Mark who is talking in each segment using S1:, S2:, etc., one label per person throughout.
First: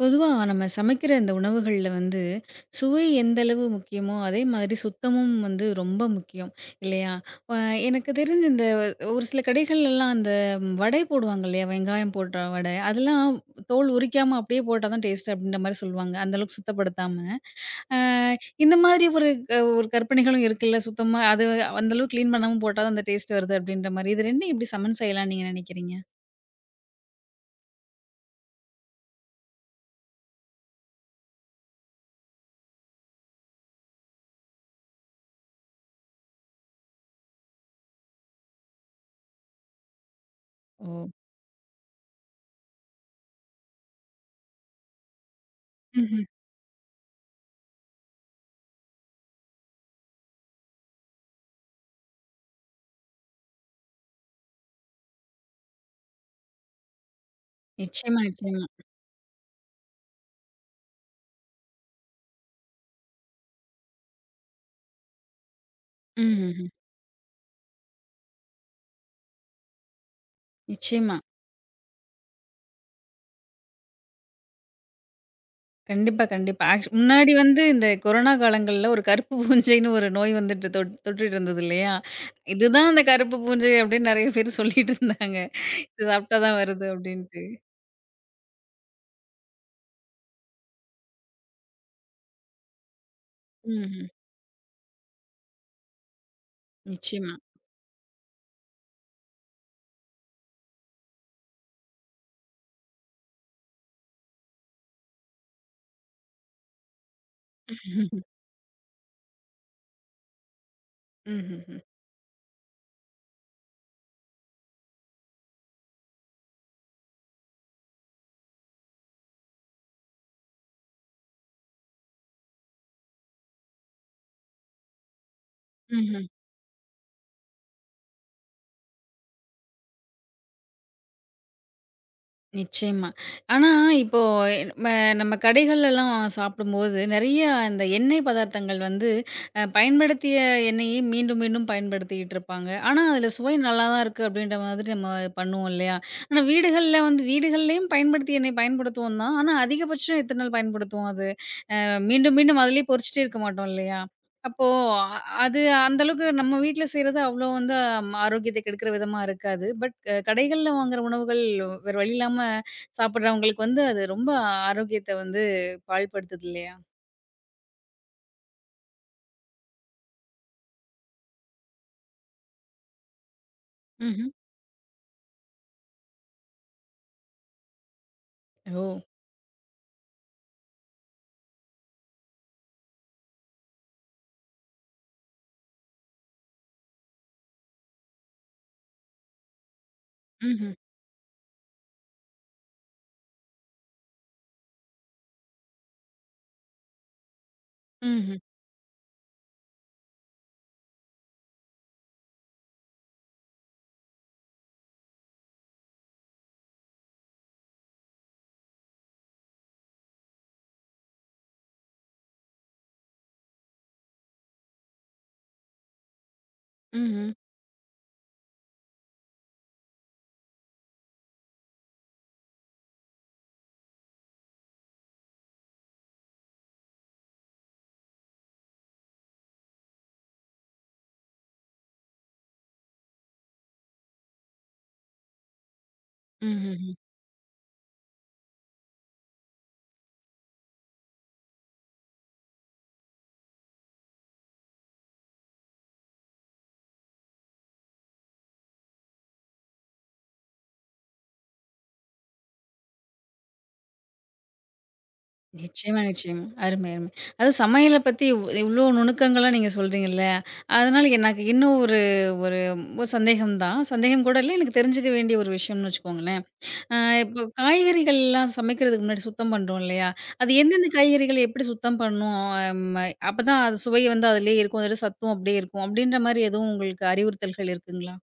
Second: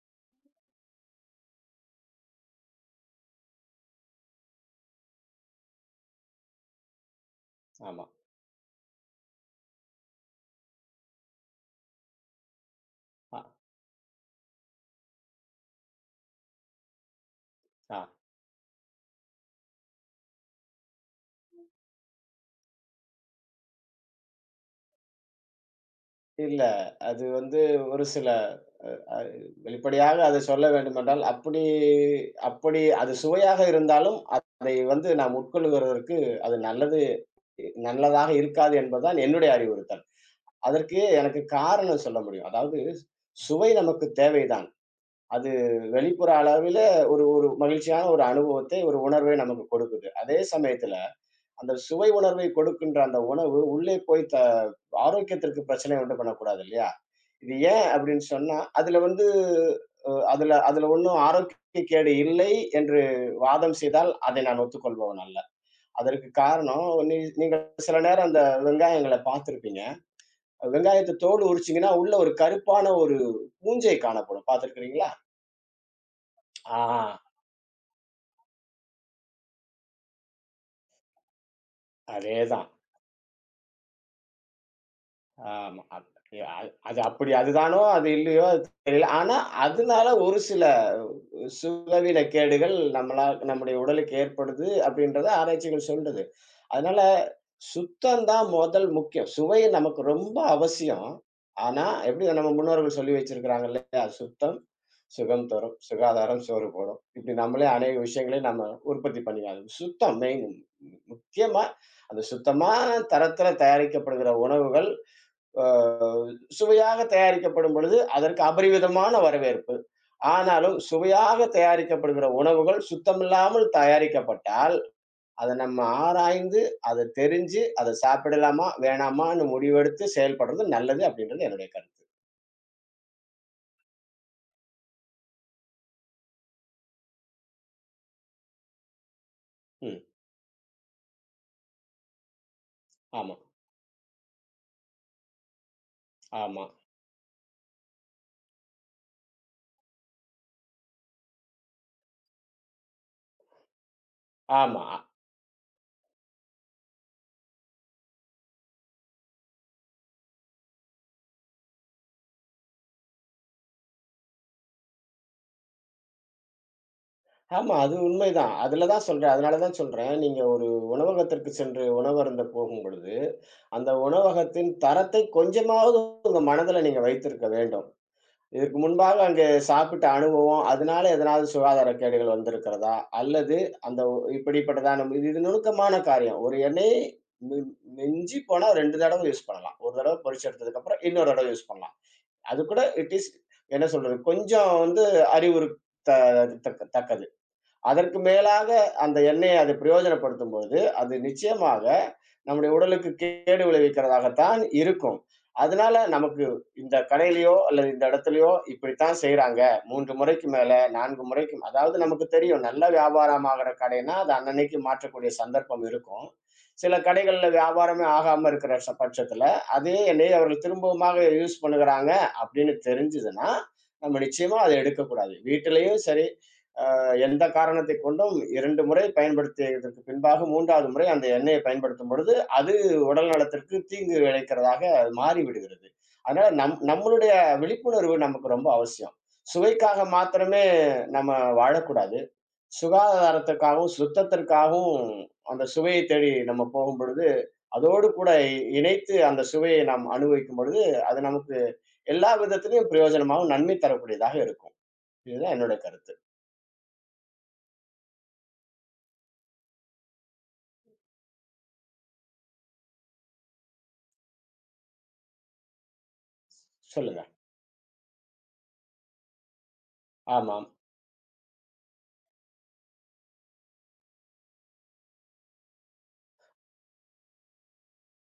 S1: பொதுவா நம்ம சமைக்கிற இந்த உணவுகள்ல வந்து, சுவை எந்த அளவு முக்கியமோ, அதே மாதிரி சுத்தமும் வந்து ரொம்ப முக்கியம். இல்லையா? அ
S2: ஆமா.
S1: எனக்கு தெரிஞ்சு இந்த ஒரு சில கடைகள்லலாம் அந்த வடை போடுவாங்க இல்லையா? வெங்காயம் போட்ட வடை. அதெல்லாம்
S2: அ,
S1: தோல் உரிக்காம அப்படியே போட்டா தான் டேஸ்ட் அப்படின்ற மாரி சொல்லுவாங்க. அந்த அளவுக்கு சுத்தப்படுத்தாம. அ
S2: ஆ.
S1: இந்த மாதிரி ஒரு கற்பனைகளும் இருக்குல்ல. சுத்தமா அது அந்த அளவுக்கு கிளீன் பண்ணாம போட்டா தான் அந்த டேஸ்ட் வருது அப்படின்ற மாரி. இது 2யும் எப்படி சமன் செய்யலாம்னு நீங்க நினைக்கிறீங்க?
S2: இல்ல. அது வந்து ஒரு சில அ வெளிப்படையாக அதை சொல்ல வேண்டுமென்றால், அப்படி அப்படி அது சுவையாக இருந்தாலும், அதை வந்து நாம் உட்கொள்ளுகிறதற்கு அது நல்லது நல்லதாக இருக்காது என்பதுதான் என்னுடைய அறிவுறுத்தல். அதற்கு
S1: ஓ!
S2: எனக்கு காரணம் சொல்ல முடியும். அதாவது சுவை நமக்கு தேவைதான். அது
S1: ம்ஹ்ம்.
S2: வெளிப்புற அளவில ஒரு ஒரு மகிழ்ச்சியான ஒரு அனுபவத்தை, ஒரு உணர்வை நமக்கு கொடுக்குது. அதே சமயத்துல அந்த சுவை உணர்வை கொடுக்கின்ற அந்த உணவு உள்ளே போய் ஆரோக்கியத்திற்கு பிரச்சனை உண்டு பண்ணக்கூடாது இல்லையா? இது ஏன்
S1: நிச்சயமா,
S2: அப்படின்னு சொன்னா,
S1: நிச்சயமா.
S2: அதுல வந்து அ அதுல அதுல ஒண்ணும் ஆரோக்கிய கேடு இல்லை என்று வாதம் செய்தால், அதை நான் ஒத்துக்கொள்பவன் அல்ல. அதற்கு
S1: ம்ஹ்ம்.
S2: காரணம் நீங்க சில நேரம் அந்த வெங்காயங்கள பார்த்திருப்பீங்க. வெங்காயத்த
S1: நிச்சயமா.
S2: தோடு உரிச்சீங்கன்னா, உள்ள ஒரு கருப்பான பூஞ்சை காணப்படும். பார்த்திருக்கிறீங்களா?
S1: கண்டிப்பா, கண்டிப்பா.
S2: ஆ,
S1: ஆக்ச் முன்னாடி வந்து இந்த கொரோனா காலங்கள்ல ஒரு கருப்பு பூஞ்சைன்னு ஒரு நோய் வந்துட்டு தொற்றிட்டு இருந்தது இல்லையா?
S2: அதேதான்.
S1: இதுதான் அந்த கருப்பு பூஞ்சை அப்படின்னு நெறைய பேர் சொல்லிட்டு இருந்தாங்க.
S2: ஆமா.
S1: இது
S2: அத்
S1: சாப்பிட்டா
S2: எ
S1: தான்
S2: அ
S1: வருது
S2: அது அப்படி
S1: அப்படின்ட்டு.
S2: அதுதானோ, அது இல்லையோ, அது தெரியல. ஆனா, அதனால ஒரு சில சுகவீன கேடுகள் நம்முடைய
S1: ம்ஹ்ம்.
S2: உடலுக்கு ஏற்படுது அப்படின்றத ஆராய்ச்சிகள் சொல்லுது. அதனால
S1: நிச்சயமா.
S2: சுத்தம் தான் முதல் முக்கியம். சுவை நமக்கு ரொம்ப அவசியம். ஆனா, எப்படி நம்ம முன்னோர்கள் சொல்லி வச்சிருக்கிறாங்க இல்லையா? சுத்தம் சுகம் தரும், சுகாதாரம் சோறு போடும். இப்படி நம்மளே அநேக விஷயங்களையும் நம்ம உற்பத்தி பண்ணிக்கலாம். சுத்தம் மெயின். முக்கியமா
S1: ம்ஹ்ம்.
S2: அந்த சுத்தமான தரத்தில தயாரிக்கப்படுகிற உணவுகள் அ சுவையாக தயாரிக்கப்படும் பொழுது, அதற்கு அபரிவிதமான வரவேற்பு. ஆனாலும் சுவையாக தயாரிக்கப்படுகிற உணவுகள் சுத்தமில்லாமல் தயாரிக்கப்பட்டால், அத நம்ம
S1: ம்ஹ்ம்.
S2: ஆராய்ந்து, அத தெரிஞ்சு, அத சாப்பிடலாமா? வேணாமான்னு முடிவெடுத்து செயல்படுறது நல்லது அப்படின்றது என்னுடைய கருத்து.
S1: நிச்சயமா. ஆனா, இப்போ எ- நம்ம நம்ம கடைகள்லலாம் சாப்பிடும்போது, நெறைய இந்த எண்ணெய் பதார்த்தங்கள் வந்து
S2: ம்.
S1: பயன்படுத்திய எண்ணெயே மீண்டும், மீண்டும் பயன்படுத்திட்டு இருப்பாங்க. ஆனா, அதில
S2: ஆமா,
S1: சுவை நல்லா தான் இருக்கு அப்படின்ற மாதிரி நம்ம பண்ணுவோம் இல்லையா? ஆனா,
S2: ஆமா,
S1: வீடுகள்ல வந்து வீடுகள்லயும் பயன்படுத்திய எண்ணெய் பயன்படுத்துவோம் தான். ஆனா, அதிகபட்சம் எத்தன நாள் பயன்படுத்துவோம் அது? மீண்டும், மீண்டும் அதிலயே பொரிச்சுட்டே இருக்க மாட்டோம் இல்லையா? அப்போ
S2: ஆமா,
S1: அ அது அந்த அளவுக்கு நம்ம வீட்ல செய்றது அவ்ளோ வந்து ஆரோக்கியத்த கெடுக்கிற விதமா இருக்காது. பட் கடைகள்ல வாங்குற உணவுகள் வேற வழி இல்லாம சாப்பிடுறவங்களுக்கு வந்து அது ரொம்ப ஆரோக்கியத்த வந்து பாழ்படுத்துது இல்லையா?
S2: ஆமா. அது உண்மைதான். அதுல தான் சொல்றேன். அதனால தான் சொல்றேன். நீங்க ஒரு உணவகத்திற்கு சென்று உணவு அருந்த போகும்பொழுது, அந்த
S1: ம்ஹ்ம்.
S2: உணவகத்தின் தரத்தை கொஞ்சமாவது உங்க மனதுல நீங்க வைத்திருக்க வேண்டும். இதற்கு
S1: ஓ!
S2: முன்பாக அங்கே சாப்பிட்ட அனுபவம், அதனால எதனாவது சுகாதார கேடுகள் வந்திருக்கிறதா? அல்லது அந்த இப்படிப்பட்டதான இது இது நுணுக்கமான காரியம். ஒரு எண்ணெயை மின் மிஞ்சி போனா 2 தடவ யூஸ் பண்ணலாம். ஒரு தடவ பொரிச்சு
S1: ம்ஹ்ம்.
S2: எடுத்ததுக்கப்புறம் இன்னொரு தடவ யூஸ் பண்ணலாம். அது கூட இட் இஸ் என்ன சொல்றது? கொஞ்சம் வந்து அறிவுறுத்த தக்கது. அதற்கு
S1: ம்ஹ்ம்.
S2: மேலாக அந்த எண்ணெயை அது பிரயோஜனப்படுத்தும்போது, அது நிச்சயமாக நம்முடைய உடலுக்கு கேடு விளைவிக்கிறதாகத்தான் இருக்கும். அதனால நமக்கு இந்த கடையிலயோ அல்லது இந்த இடத்துலயோ இப்படித்தான் செய்றாங்க. 3 முறைக்கு மேல 4 முறைக்கு அதாவது நமக்கு தெரியும். நல்ல வியாபாரம் ஆகுற கடைன்னா, அது அன்னன்னைக்கு மாற்றக்கூடிய சந்தர்ப்பம் இருக்கும். சில
S1: ம்ஹ்ம்.
S2: கடைகள்ல வியாபாரமே ஆகாம இருக்கிற பட்சத்துல, அதே எண்ணெயை அவர்கள் திரும்பவுமாக யூஸ் பண்ணுகிறாங்க அப்படின்னு தெரிஞ்சதுன்னா, நம்ம நிச்சயமா அத எடுக்கக்கூடாது. வீட்டிலயும் சரி, எந்த காரணத்தை கொண்டும் 2 முறை பயன்படுத்தியதற்கு பின்பாக 3வது முறை அந்த எண்ணெயை பயன்படுத்தும் பொழுது, அது உடல் நலத்திற்கு தீங்கு விளைக்கிறதாக மாறிவிடுகிறது. அதனால
S1: ம்ஹ்ஹ்ம்.
S2: நம்மளுடைய விழிப்புணர்வு நமக்கு ரொம்ப அவசியம். சுவைக்காக மாத்திரமே நம்ம வாழக்கூடாது. சுகாதாரத்துக்காகவும், சுத்தத்திற்காகவும் அந்த சுவையை தேடி நம்ம போகும்பொழுது, அதோடு கூட இணைத்து அந்த சுவையை நாம் அனுபவிக்கும் பொழுது, அது நமக்கு எல்லா விதத்திலும் பிரயோஜனமாகவும், நன்மை தரக்கூடியதாக இருக்கும். இதுதான் என்னுடைய
S1: நிச்சயமா,
S2: கருத்து.
S1: நிச்சயமா. அருமை, அருமை. அது சமையல பத்தி இவ்ளோ நுணுக்கங்களா நீங்க சொல்றீங்கல்ல, அதனால எனக்கு இன்னும் ஒரு ஒரு சந்தேகம் தான். சந்தேகம் கூட இல்ல. எனக்கு தெரிஞ்சுக்க வேண்டிய ஒரு விஷயம்னு வச்சுக்கோங்களேன். ஆ
S2: சொல்லுங்க.
S1: இப்போ காய்கறிகள்லாம் சமைக்கிறதுக்கு முன்னாடி சுத்தம் பண்றோம் இல்லையா? அது
S2: ஆமாம்.
S1: எந்தெந்த காய்கறிகள எப்படி சுத்தம் பண்ணணும்? அப்பதான் அது சுவை வந்து அதிலேயே இருக்கும். அதோட சத்தும் அப்படியே இருக்கும். அப்படின்ற மாரி எதுவும் உங்களுக்கு அறிவுறுத்தல்கள் இருக்குங்களா?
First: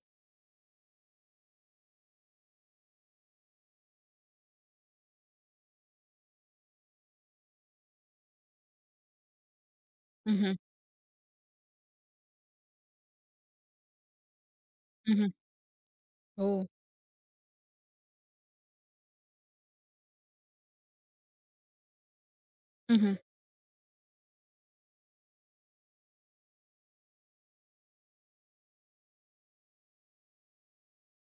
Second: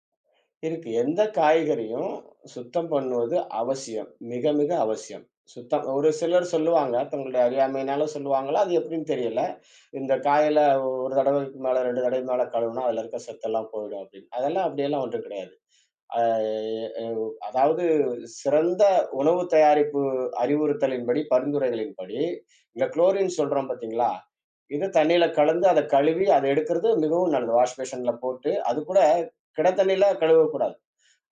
S2: இருக்கு. எந்த காய்கறியும் சுத்தம் பண்ணுவது அவசியம். மிக, மிக அவசியம். சுத்தம் ஒரு சிலர் சொல்லுவாங்க. தங்களுடைய அறியாமையினால சொல்லுவாங்களா? அது எப்படின்னு தெரியல. இந்த
S1: ம்ஹ்ம்.
S2: காயில ஒரு தடவைக்கு மேல 2 தடவை மேல கழுவுனா, அதுல இருக்க சத்தெல்லாம் போயிடும் அப்படின்னு. அதெல்லாம் அப்படியெல்லாம் ஒன்றும்
S1: ம்ஹ்ம்.
S2: கிடையாது. அ
S1: ஓ!
S2: எ உ அதாவது சிறந்த உணவு தயாரிப்பு அறிவுறுத்தலின்படி, பரிந்துரைகளின்படி, இந்த
S1: ம்ஹ்ம்.
S2: குளோரின் சொல்றோம் பார்த்தீங்களா? இது தண்ணீல கலந்து அத கழுவி, அத எடுக்கிறது மிகவும் நல்லது. வாஷ் பேஷன்ல போட்டு, அது கூட கிடத்தண்ணில கழுவக்கூடாது.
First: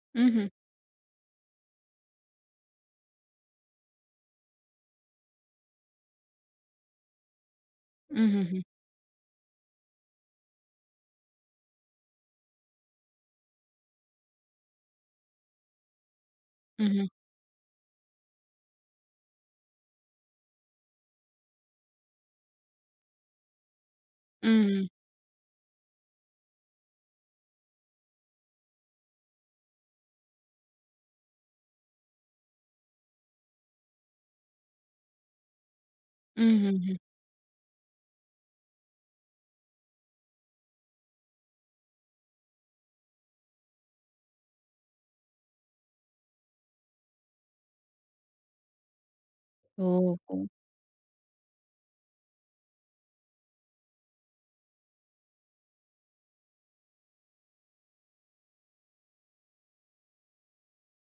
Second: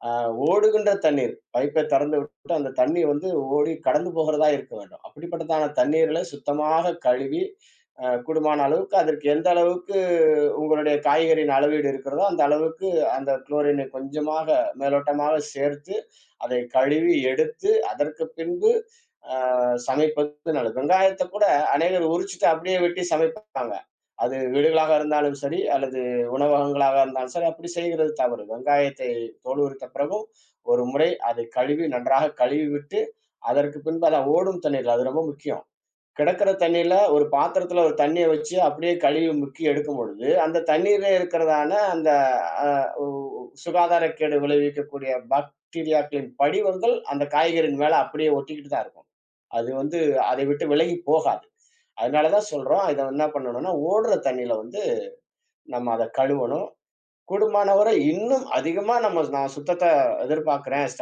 S2: அ
S1: ம்ஹ்ம்.
S2: ஓடுகின்ற தண்ணீர். பைப்பை திறந்து விட்டு அந்த தண்ணீர் வந்து ஓடி கடந்து போகிறதா இருக்க வேண்டும். அப்படிப்பட்டதான தண்ணீர்களை சுத்தமாக கழுவி, அ
S1: ம்ஹ்ஹ்ம்.
S2: கூடுமான அளவுக்கு அதற்கு எந்த அளவுக்கு உங்களுடைய காய்கறியின் அளவீடு இருக்கிறதோ, அந்த அளவுக்கு அந்த குளோரினை கொஞ்சமாக மேலோட்டமாக சேர்த்து, அதை
S1: ம்ஹ்ம்.
S2: கழுவி எடுத்து, அதற்கு பின்பு அ சமைப்பது நல்லது. வெங்காயத்த கூட அநேகர் உரிச்சுட்டு அப்படியே வெட்டி சமைப்பாங்க. அது
S1: ம்ஹ்ம்.
S2: வீடுகளாக இருந்தாலும் சரி, அல்லது உணவகங்களாக இருந்தாலும் சரி, அப்படி செய்கிறது தவறு. வெங்காயத்தை தோல் உரித்த பிறகும் ஒரு முறை அதை கழுவி நன்றாக கழுவி விட்டு, அதற்கு பின்பு அதான் ஓடும் தண்ணீர்ல அது ரொம்ப முக்கியம். கிடக்கிற
S1: ம்ஹ்ஹ்ம்.
S2: தண்ணீல ஒரு பாத்திரத்துல ஒரு தண்ணீய வச்சு அப்படியே கழுவி முக்கி எடுக்கும் பொழுது, அந்த தண்ணீரிலே இருக்கிறதான அந்த அ உ சுகாதாரக்கேடு விளைவிக்கக்கூடிய பாக்டீரியாக்களின் படிவங்கள் அந்த காய்கறியின் மேல அப்படியே ஒட்டிக்கிட்டு தான் இருக்கும். அது
S1: ஓ!
S2: வந்து
S1: ஓ!
S2: அதை விட்டு விலகி போகாது. அதனால தான் சொல்றோம், இத என்ன பண்ணணும்னா ஓடுற தண்ணீல வந்து நம்ம அத கழுவணும். கூடுமானவரை இன்னும் அதிகமா நான் சுத்தத்த எதிர்பார்க்கிறேன்.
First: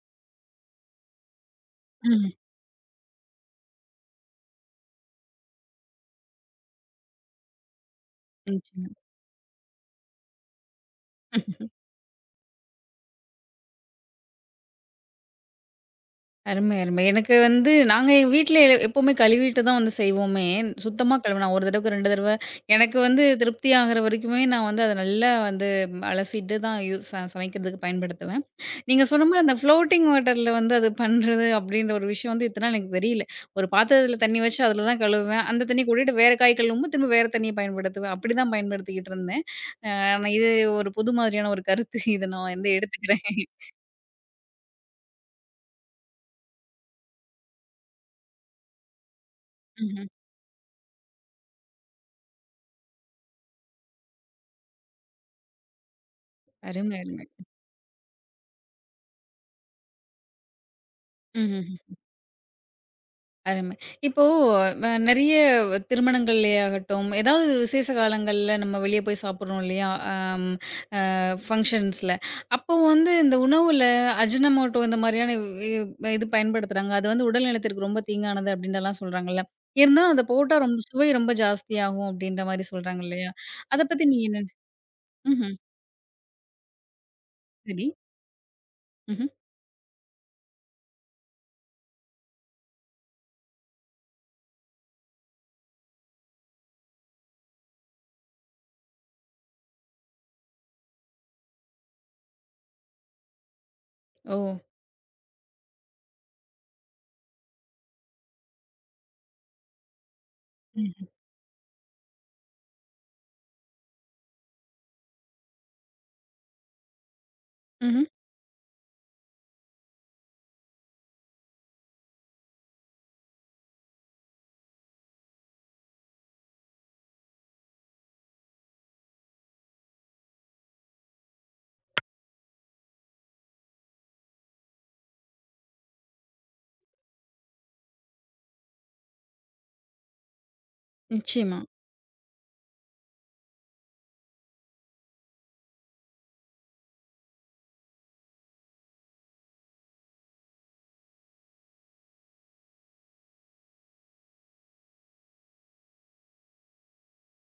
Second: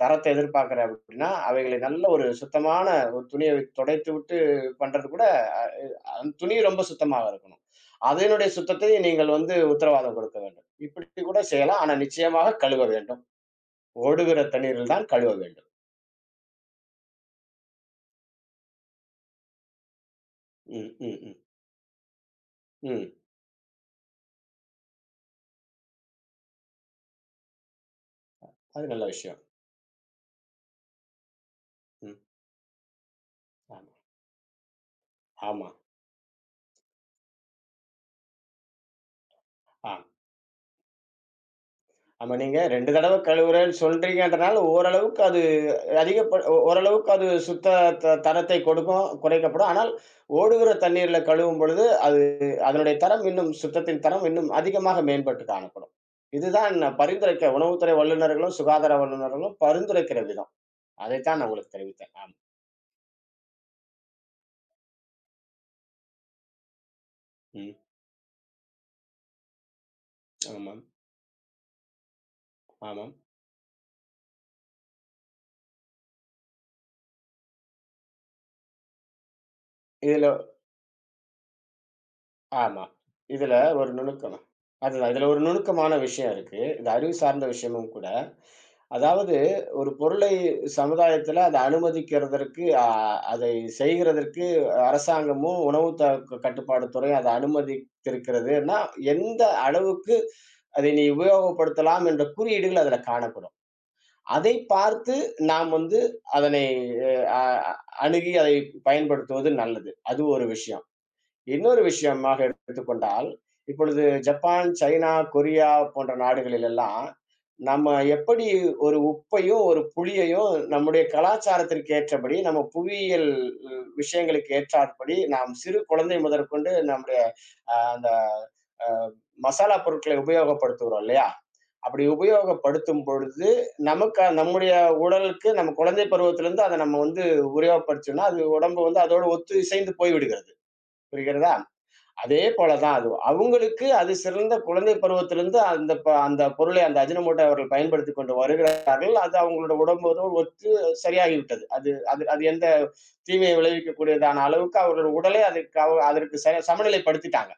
S2: தரத்த எதிர்பார்க்கிறேன் அப்படின்னா, அவைகளை நல்ல ஒரு
S1: ம்ஹ்ம்.
S2: சுத்தமான ஒரு துணிய துடைத்து விட்டு பண்றது கூட அ அந்த துணி ரொம்ப சுத்தமாக இருக்கணும். அதனுடைய
S1: நிச்சயமா.
S2: சுத்தத்தை நீங்கள் வந்து உத்தரவாதம் கொடுக்க வேண்டும். இப்படி கூட செய்யலாம். ஆனா நிச்சயமாக கழுவ வேண்டும். ஓடுகிற தண்ணீரில் தான் கழுவ வேண்டும்.
S1: அருமை, அருமை. எனக்கு வந்து நாங்க எங்க வீட்ல எப்பவுமே கழுவிட்டு தான் வந்து செய்வோமே.
S2: ம், ம்,
S1: சுத்தமா
S2: ம்,
S1: கழுவ நான் 1 தடவைக்கு 2 தடவ எனக்கு
S2: ம்.
S1: வந்து திருப்தி ஆகுற வரைக்குமே நான் வந்து அத நல்லா வந்து ம், அலசிட்டு தான் யூ ச சமைக்கிறதுக்கு பயன்படுத்துவேன்.
S2: அது
S1: நீங்க
S2: நல்ல
S1: சொன்ன
S2: விஷயம்.
S1: மாரி அந்த ஃப்ளோட்டிங் வாட்டர்ல வந்து அது பண்றது அப்படின்ற ஒரு
S2: ம்.
S1: விஷயம் வந்து இத்தன நாள் எனக்கு தெரியல. ஒரு
S2: ஆமா,
S1: பாத்திரத்தில தண்ணி வச்சு அதில தான் கழுவுவேன்.
S2: ஆமா.
S1: அந்த தண்ணி கூட்டிட்டு வேற காய் கழுவும்போது திரும்ப வேற தண்ணிய பயன்படுத்துவேன். அப்படிதான் பயன்படுத்திக்கிட்டு இருந்தேன். அ
S2: ஆ.
S1: ஆனா இது ஒரு புது மாதிரியான ஒரு கருத்து. இத
S2: ஆமா
S1: நான்
S2: நீங்க
S1: வந்து
S2: 2 தடவ
S1: எடுத்துக்கிறேன்.
S2: கழுவுறேன்னு சொல்றீங்கன்றனால ஓரளவுக்கு அதிகப்ப ஒ ஓரளவுக்கு அது சுத்த த தரத்தை கொடுக்கும், குறைக்கப்படும். ஆனால்
S1: ம்ஹ்ம்.
S2: ஓடுகிற தண்ணீர்ல கழுவும் பொழுது, அது அதனுடைய தரம் இன்னும் சுத்தத்தின் தரம் இன்னும் அதிகமாக மேம்பட்டு காணப்படும். இதுதான்
S1: அருமை,
S2: நான்
S1: அருமை.
S2: பரிந்துரைக்க உணவுத்துறை வல்லுநர்களும், சுகாதார வல்லுநர்களும் பரிந்துரைக்கிற விதம். அதைத்தான் நான்
S1: ம்ஹ்ம்.
S2: உங்களுக்கு தெரிவித்தேன். ஆம்.
S1: அருமை. இப்போ நெறைய திருமணங்கள்லயாகட்டும், ஏதாவது
S2: ம்.
S1: விசேஷ காலங்கள்ல நம்ம வெளிய போய் சாப்பிடுறோம் இல்லையா?
S2: ஆமாம்,
S1: அ ஃபங்ஷன்ஸ்ல. அப்போ
S2: ஆமாம்.
S1: வந்து இந்த உணவுல அஜினமோட்டோ இந்த மாதிரியான இ இ- இது பயன்படுத்துறாங்க. அது வந்து உடல் நலத்திற்கு ரொம்ப தீங்கானது அப்டின்னுலாம் சொல்றாங்கல்ல. இருந்தாலும் அத
S2: இதுல
S1: போட்டா ரொம்ப சுவை ரொம்ப ஜாஸ்தியாகும் அப்டின்ற மாரி
S2: ஆமா.
S1: சொல்றாங்க இல்லையா?
S2: இதுல
S1: அத
S2: ஒரு
S1: பத்தி நீங்க
S2: நுணுக்கம்
S1: என்ன
S2: அதுதான். இதுல ஒரு
S1: ம்ஹ்ம்.
S2: நுணுக்கமான விஷயம் இருக்கு. இது அறிவு சார்ந்த
S1: சரி.
S2: விஷயமும் கூட.
S1: ம்ஹ்ம்.
S2: அதாவது ஒரு பொருளை சமுதாயத்துல அத அனுமதிக்கிறதற்கு, அதை செய்கிறதற்கு அரசாங்கமும் உணவு த கட்டுப்பாடு துறை அத அனுமதித்திருக்கிறதுன்னா, எந்த அளவுக்கு அதை நீ உபயோகப்படுத்தலாம் என்ற குறியீடுகள் அதுல காணப்படும்.
S1: ஓ!
S2: அதை பார்த்து நாம் வந்து அதனை அ அணுகி அதை பயன்படுத்துவது நல்லது. அது ஒரு விஷயம்.
S1: ம்.
S2: இன்னொரு விஷயமாக எடுத்துக்கொண்டால், இப்பொழுது ஜப்பான், சைனா, கொரியா போன்ற நாடுகளில் எல்லாம், நம்ம
S1: ம்ஹ்ம்.
S2: எப்படி ஒரு உப்பையும், ஒரு புளியையும் நம்முடைய கலாச்சாரத்திற்கு ஏற்றபடி, நம்ம புவியியல் விஷயங்களுக்கு ஏற்றாற்படி, நாம் சிறு குழந்தை முதற்கொண்டு நம்முடைய அ அந்த அ மசாலா பொருட்களை உபயோகப்படுத்துகிறோம் இல்லையா? அப்படி உபயோகப்படுத்தும் பொழுது, நமக்கு நம்முடைய உடலுக்கு நம்ம குழந்தை பருவத்திலிருந்து அத நம்ம வந்து உபயோகப்படுத்தினோம்னா, அது உடம்பு வந்து அதோடு ஒத்து இசைந்து போய்விடுகிறது. புரிகிறதா?
S1: நிச்சயமா.
S2: அதே போல தான் அதுவும். அவங்களுக்கு அது சிறந்த குழந்தை பருவத்திலிருந்து அந்த பொருளை அந்த அஜினமோட்டோ அவர்கள் பயன்படுத்திக் கொண்டு வருகிறார்கள். அது அவங்களோட உடம்போடு ஒத்து சரியாகிவிட்டது. அது அது அது எந்த தீமையை விளைவிக்கக்கூடியதான அளவுக்கு அவர்கள் உடலை அதற்கு சமநிலைப்படுத்திட்டாங்க.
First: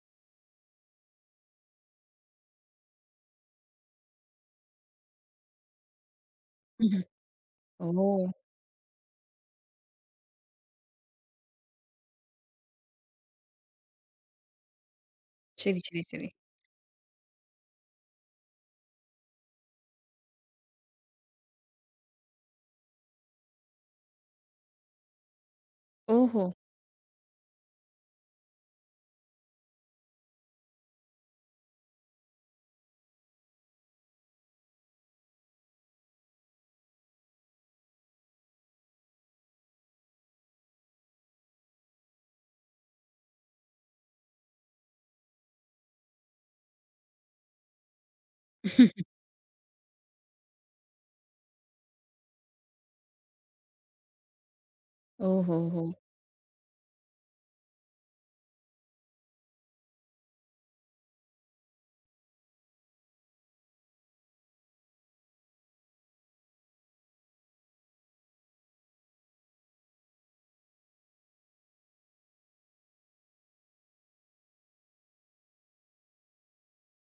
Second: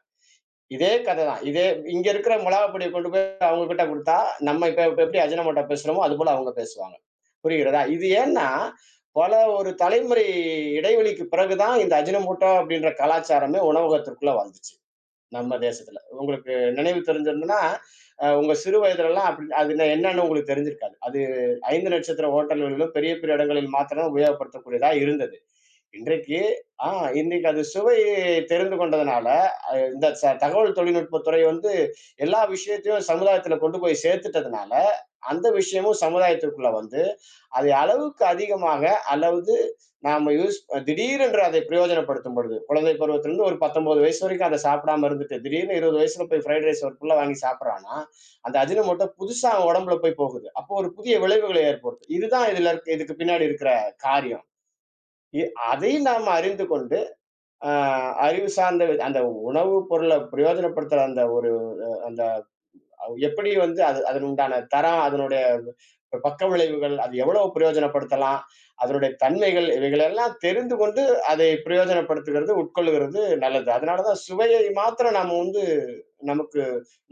S2: இதே கதை தான். இதே இங்க இருக்கிற மிளகாப் பொடிய கொண்டு போய் அவங்க கிட்ட குடுத்தா, நம்ம இப்ப இப்ப எப்படி அஜினமோட்டோ பேசுறோமோ, அதுபோல அவங்க பேசுவாங்க.
S1: ம்ஹ்ம்.
S2: புரிகிறதா?
S1: ஓ!
S2: இது ஏன்னா, பல ஒரு தலைமுறை இடைவெளிக்கு பிறகு தான் இந்த அஜினமோட்டோ அப்படின்ற கலாச்சாரமே உணவகத்திற்குள்ள வந்துச்சு. நம்ம
S1: சரி,
S2: தேசத்துல.
S1: சரி, சரி.
S2: உங்களுக்கு நினைவு தெரிஞ்சிருந்ததுன்னா, உங்க சிறு வயதிலலாம் அப்படி அது என்னன்னு உங்களுக்கு தெரிஞ்சிருக்காது. அது 5 நட்சத்திர ஹோட்டல்களிலும், பெரிய பெரிய இடங்களில் மாத்திரம் உபயோகப்படுத்தக்கூடியதா இருந்தது. இன்றைக்கு
S1: ஓஹோ!
S2: ஆ இன்றைக்கு அது சுவை தெரிந்து கொண்டதுனால, இந்த தகவல் தொழில்நுட்பத் துறை வந்து எல்லா விஷயத்தையும் சமுதாயத்துல கொண்டு போய் சேர்த்துட்டதுனால, அந்த விஷயமும் சமுதாயத்திற்குள்ள வந்து, அதை அளவுக்கு அதிகமாக அல்லது நாம யூஸ் திடீரென்று அதை பிரயோஜனப்படுத்தும் பொழுது, குழந்தை பருவத்திலிருந்து ஒரு 19 வயசு வரைக்கும் அத சாப்பிடாம இருந்துட்டு, திடீர்னு 20 வயசுல போய் ஃப்ரைட் ரைஸ் ஒரு புள்ள வாங்கி சாப்பிடுறான்னா, அந்த அஜினோமோட்டோ புதுசா அவன் உடம்புல போய் போகுது. அப்போ ஒரு புதிய விளைவுகளை ஏற்படுத்தும். இதுதான் இதுல இருக்க இதுக்கு பின்னாடி இருக்கிற காரியம். இ
S1: ஓஹோஹோ!
S2: அதை நாம அறிந்து கொண்டு, அ அறிவு சார்ந்த அந்த உணவு பொருள பிரயோஜனப்படுத்துற அந்த ஒரு அ எப்படி வந்து அது அதன் உண்டான தரம், அதனுடைய பக்க விளைவுகள், அது எவ்வளவு பிரயோஜனப்படுத்தலாம்? அதனுடைய தன்மைகள் இவைகளெல்லாம் தெரிந்து கொண்டு அதை பிரயோஜனப்படுத்துகிறது, உட்கொள்ளுகிறது நல்லது. அதனால தான் சுவையை மாத்திரம் நாம வந்து நமக்கு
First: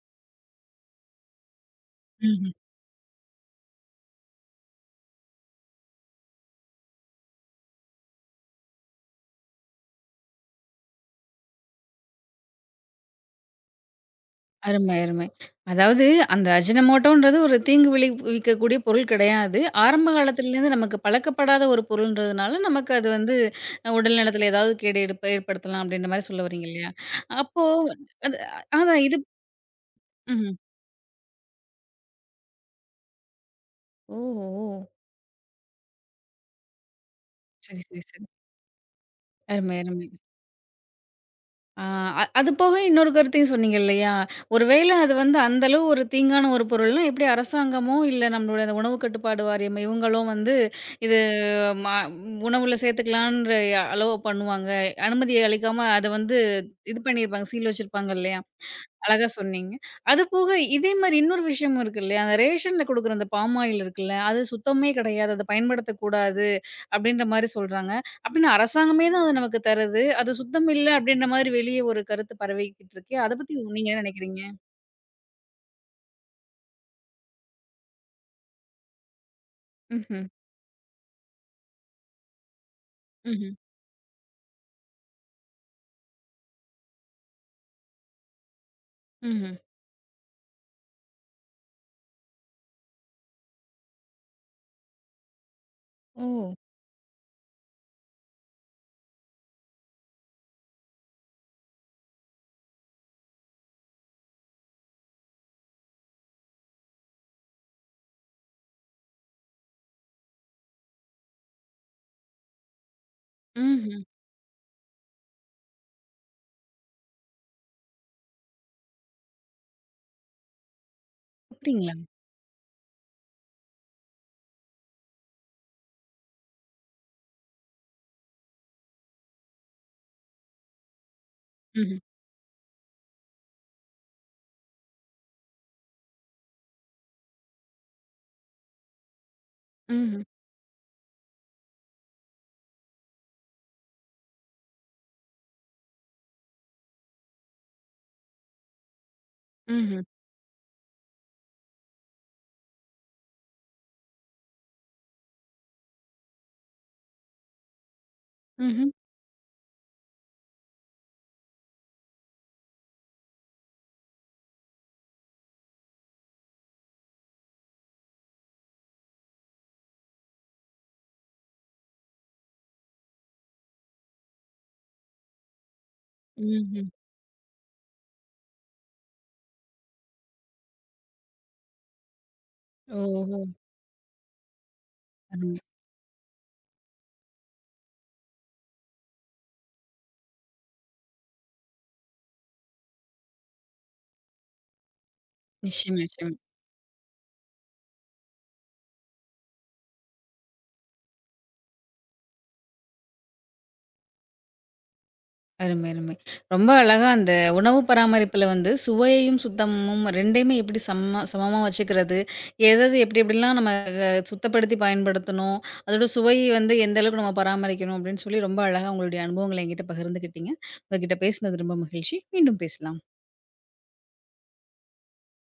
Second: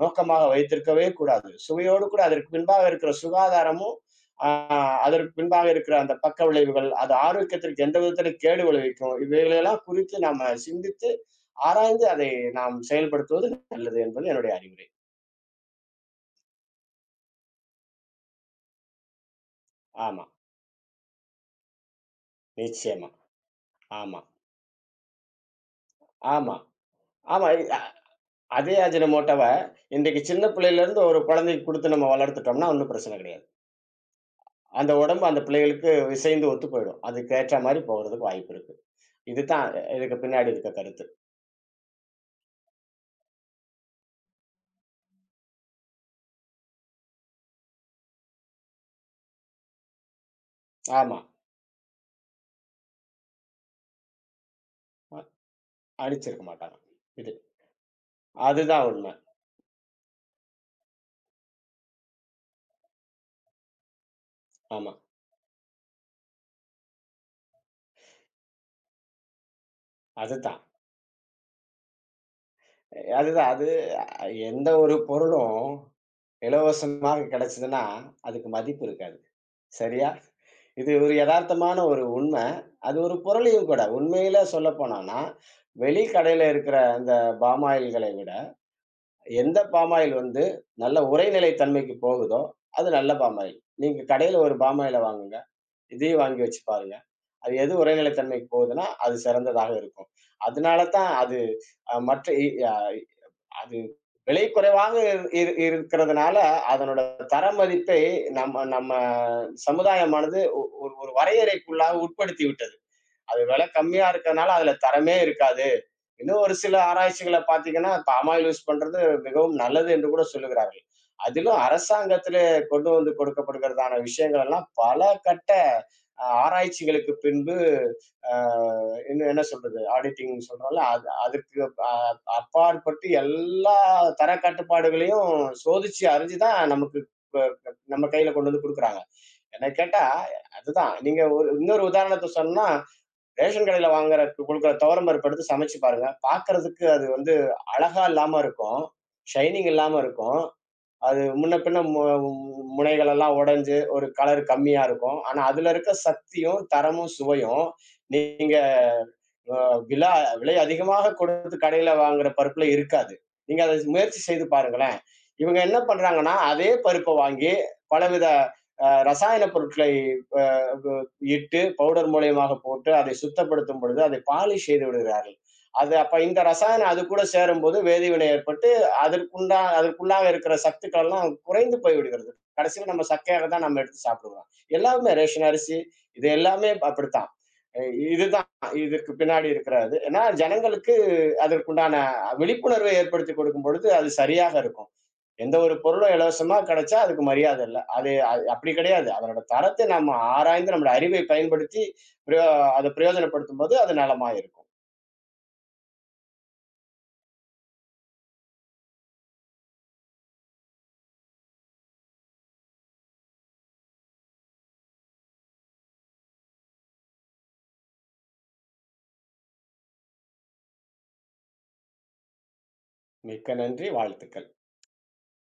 S2: நோக்கமாக வைத்திருக்கவே கூடாது. சுவையோடு கூட அதற்கு
S1: ம்ஹ்ம்.
S2: பின்பாக இருக்கிற சுகாதாரமும், ஆ அதற்கு பின்பாக இருக்கிற அந்த பக்க விளைவுகள், அது ஆரோக்கியத்திற்கு எந்த விதத்தில கேடு விளைவிக்கும். இவைகளெல்லாம் குறித்து நாம சிந்தித்து, ஆராய்ந்து அதை நாம் செயல்படுத்துவது நல்லது என்பது என்னுடைய அறிவுரை.
S1: அருமை, அருமை. அதாவது அந்த அஜினமோட்டோன்றது ஒரு தீங்கு விளைவிக்கக்கூடிய பொருள் கிடையாது. ஆரம்ப
S2: ஆமா.
S1: காலத்திலேருந்து நமக்கு பழக்கப்படாத ஒரு பொருள்ன்றதுனால, நமக்கு அது
S2: நிச்சயமா.
S1: வந்து உடல்
S2: ஆமா,
S1: நலத்தில ஏதாவது கேடு ஏற்படுத்தலாம் அப்படின்ற மாரி சொல்ல
S2: ஆமா,
S1: வரீங்க இல்லையா?
S2: ஆமா. இ
S1: அப்போ
S2: அ
S1: அது அ-
S2: அதே
S1: அதான் இது
S2: அஜினமோட்டோவ இன்றைக்கு சின்ன
S1: ம்ஹ்ம்.
S2: பிள்ளையிலேருந்து ஒரு குழந்தைக்கு குடுத்து நம்ம வளர்த்துட்டோம்னா ஒண்ணும் பிரச்சனை கிடையாது.
S1: ஓ! ஓ!
S2: அந்த உடம்பு அந்த பிள்ளைகளுக்கு இசைந்து ஒத்து போயிடும். அதுக்கு ஏற்ற மாரி
S1: சரி, சரி, சரி.
S2: போகுறதுக்கு வாய்ப்பு இருக்கு. இதுதான்
S1: அருமை, அருமை.
S2: இதுக்கு பின்னாடி இருக்க கருத்து.
S1: ஆ அது போக இன்னொரு கருத்தையும் சொன்னீங்க இல்லையா? ஒரு வேள அது வந்து அந்த அளவு ஒரு தீங்கான ஒரு பொருள்னா, எப்படி அரசாங்கமோ, இல்ல நம்மளுடைய அந்த உணவு கட்டுப்பாடு வாரியம் இவங்களும் வந்து
S2: ஆமா.
S1: இது ம உணவுல சேர்த்துக்கலான்ற அலோவ் பண்ணுவாங்க.
S2: அ
S1: அனுமதி அளிக்காம அத வந்து
S2: அடிச்சிருக்க மாட்டாங்க.
S1: இது
S2: இது.
S1: பண்ணியிருப்பாங்க. சீல் வச்சிருப்பாங்க இல்லையா?
S2: அதுதான் உண்மை.
S1: அழகா சொன்னீங்க. அது போக இதே மாரி இன்னொரு விஷயமும் இருக்கு இல்லையா? அந்த ரேஷன்ல குடுக்குற அந்த பாம் ஆயில் இருக்குல்ல, அது சுத்தமே
S2: ஆமா.
S1: கிடையாது. அத பயன்படுத்தக்கூடாது அப்படின்ற மாரி சொல்றாங்க. அப்படின்னு அரசாங்கமே தான் அத நமக்கு தருது. அது
S2: அதுதான்.
S1: சுத்தம் இல்ல அப்படின்ற மாரி வெளிய ஒரு கருத்து பரவிக்கிட்டு இருக்கே. அத
S2: அதுதான்.
S1: பத்தி
S2: அது
S1: நீங்க என்ன
S2: அ
S1: நினைக்கிறீங்க?
S2: எந்த ஒரு பொருளும் இலவசமாக கிடைச்சதுன்னா, அதுக்கு மதிப்பு இருக்காது. சரியா?
S1: ம்ஹ்ம்.
S2: இது ஒரு எதார்த்தமான ஒரு உண்மை. அது ஒரு
S1: ம்ஹ்ம்.
S2: புரளியும் கூட. உண்மையில சொல்லப்போனோம்னா, வெளி கடையில இருக்கிற அந்த பாம் ஆயில்களை விட,
S1: ம்ஹ்ம்.
S2: எந்த பாம் ஆயில் வந்து நல்ல உரைநிலை தன்மைக்கு போகுதோ, அது நல்ல பாம் ஆயில். நீங்க கடையில ஒரு பாம் ஆயில வாங்குங்க. இதையும்
S1: ஓ!
S2: வாங்கி வச்சு பாருங்க. அது எது உரைநிலை தன்மைக்கு போகுதுன்னா, அது சிறந்ததாக இருக்கும். அதனால தான் அது அ மற்ற இ அ அது விலை குறைவாக இரு இரு இருக்கிறதுனால, அதனோட தரமதிப்பை நம்ம நம்ம சமுதாயமானது ஒரு வரையறைக்குள்ளாக உட்படுத்தி விட்டது. அது விலை
S1: ம்ஹ்ம்.
S2: கம்மியா இருக்கிறதுனால அதுல தரமே இருக்காது. இன்னும் ஒரு சில ஆராய்ச்சிகளை பாத்தீங்கன்னா பாமாயில் யூஸ் பண்றது மிகவும் நல்லது என்று கூட சொல்லுகிறார்கள். அதிலும்
S1: அப்படிங்களா?
S2: அரசாங்கத்திலே கொண்டு வந்து கொடுக்கப்படுகிறதான விஷயங்கள் எல்லாம் பல கட்ட ஆராய்ச்சிகளுக்கு பின்பு இன்னும் என்ன சொல்றது? ஆடிட்டிங் சொல்றோம்ல அது அதுக்கு
S1: ம்ஹ்ம்.
S2: அப்பாற்பட்டு எல்லா தர கட்டுப்பாடுகளையும் சோதிச்சு அறிஞ்சுதான் நமக்கு இப்ப நம்ம கையில கொண்டு வந்து கொடுக்குறாங்க என்ன கேட்டா,
S1: ம்ஹ்ம்.
S2: அதுதான். நீங்க ஒரு இன்னொரு உதாரணத்த சொல்லணும்னா, ரேஷன் கடையில குடுக்குற துவரம் பருப்பு எடுத்து சமைச்சு பாருங்க. பாக்கறதுக்கு அது வந்து அழகா இல்லாம இருக்கும். ஷைனிங் இல்லாம
S1: ம்ஹ்ம்.
S2: இருக்கும். அது முன்ன பின்ன மு முனைகள் எல்லாம் உடைஞ்சு ஒரு கலர் கம்மியா இருக்கும். ஆனா அதுல இருக்க சக்தியும், தரமும், சுவையும் நீங்க
S1: ம்ஹ்ம்.
S2: அ விலா விலை அதிகமாக கொடுத்து கடையில வாங்குற பருப்புல இருக்காது. நீங்க அத முயற்சி செய்து பாருங்களேன். இவங்க என்ன பண்றாங்கன்னா, அதே பருப்ப வாங்கி பலவித ரசாயன பொருட்களை ப இட்டு பவுடர் மூலியமாக போட்டு அதை சுத்தப்படுத்தும் பொழுது, அதை பாலிஷ் செய்து விடுகிறார்கள். அது அப்ப இந்த
S1: ம்ஹ்ம்.
S2: ரசாயனம் அது கூட சேரும்போது வேதிவினை ஏற்பட்டு, அதற்குள்ளாக இருக்கிற சத்துக்கள்லாம் குறைந்து போய்விடுகிறது. கடைசியில நம்ம
S1: ஓஹோ!
S2: சக்கையாக தான் நம்ம எடுத்து சாப்பிடுறோம். எல்லாமே ரேஷன்
S1: ம்.
S2: அரிசி, இது எல்லாமே அப்படித்தான். அ இதுதான் இதற்கு பின்னாடி இருக்கிறது. ஏன்னா, ஜனங்களுக்கு அதற்குண்டான விழிப்புணர்வை ஏற்படுத்திக் கொடுக்கும் பொழுது, அது சரியாக இருக்கும். எந்த ஒரு
S1: நிச்சயமா,
S2: பொருளும்
S1: நிச்சயமா.
S2: இலவசமா கிடைச்சா அதுக்கு மரியாதை இல்ல. அது அது அப்படி கிடையாது. அதனோட தரத்தை நம்ம ஆராய்ந்து நம்முடைய அறிவை பயன்படுத்தி பிரயோ அத பிரயோஜனப்படுத்தும்போது அது நலமா இருக்கும்.
S1: அருமை, அருமை. ரொம்ப அழகா அந்த உணவு பராமரிப்புல வந்து சுவையையும், சுத்தமும் 2யுமே எப்படி சமமா சமமா வச்சுக்கிறது? எதது எப்படி எப்படிலாம் நம்ம சுத்தப்படுத்தி பயன்படுத்தணும்? அதோட சுவையை வந்து எந்த அளவுக்கு நம்ம பராமரிக்கணும்? அப்படின்னு சொல்லி ரொம்ப அழகா உங்களுடைய அனுபவங்கள என்கிட்ட பகிர்ந்துக்கிட்டீங்க. உங்ககிட்ட பேசினது ரொம்ப மகிழ்ச்சி. மீண்டும் பேசலாம்.
S2: மிக்க நன்றி. வாழ்த்துக்கள்.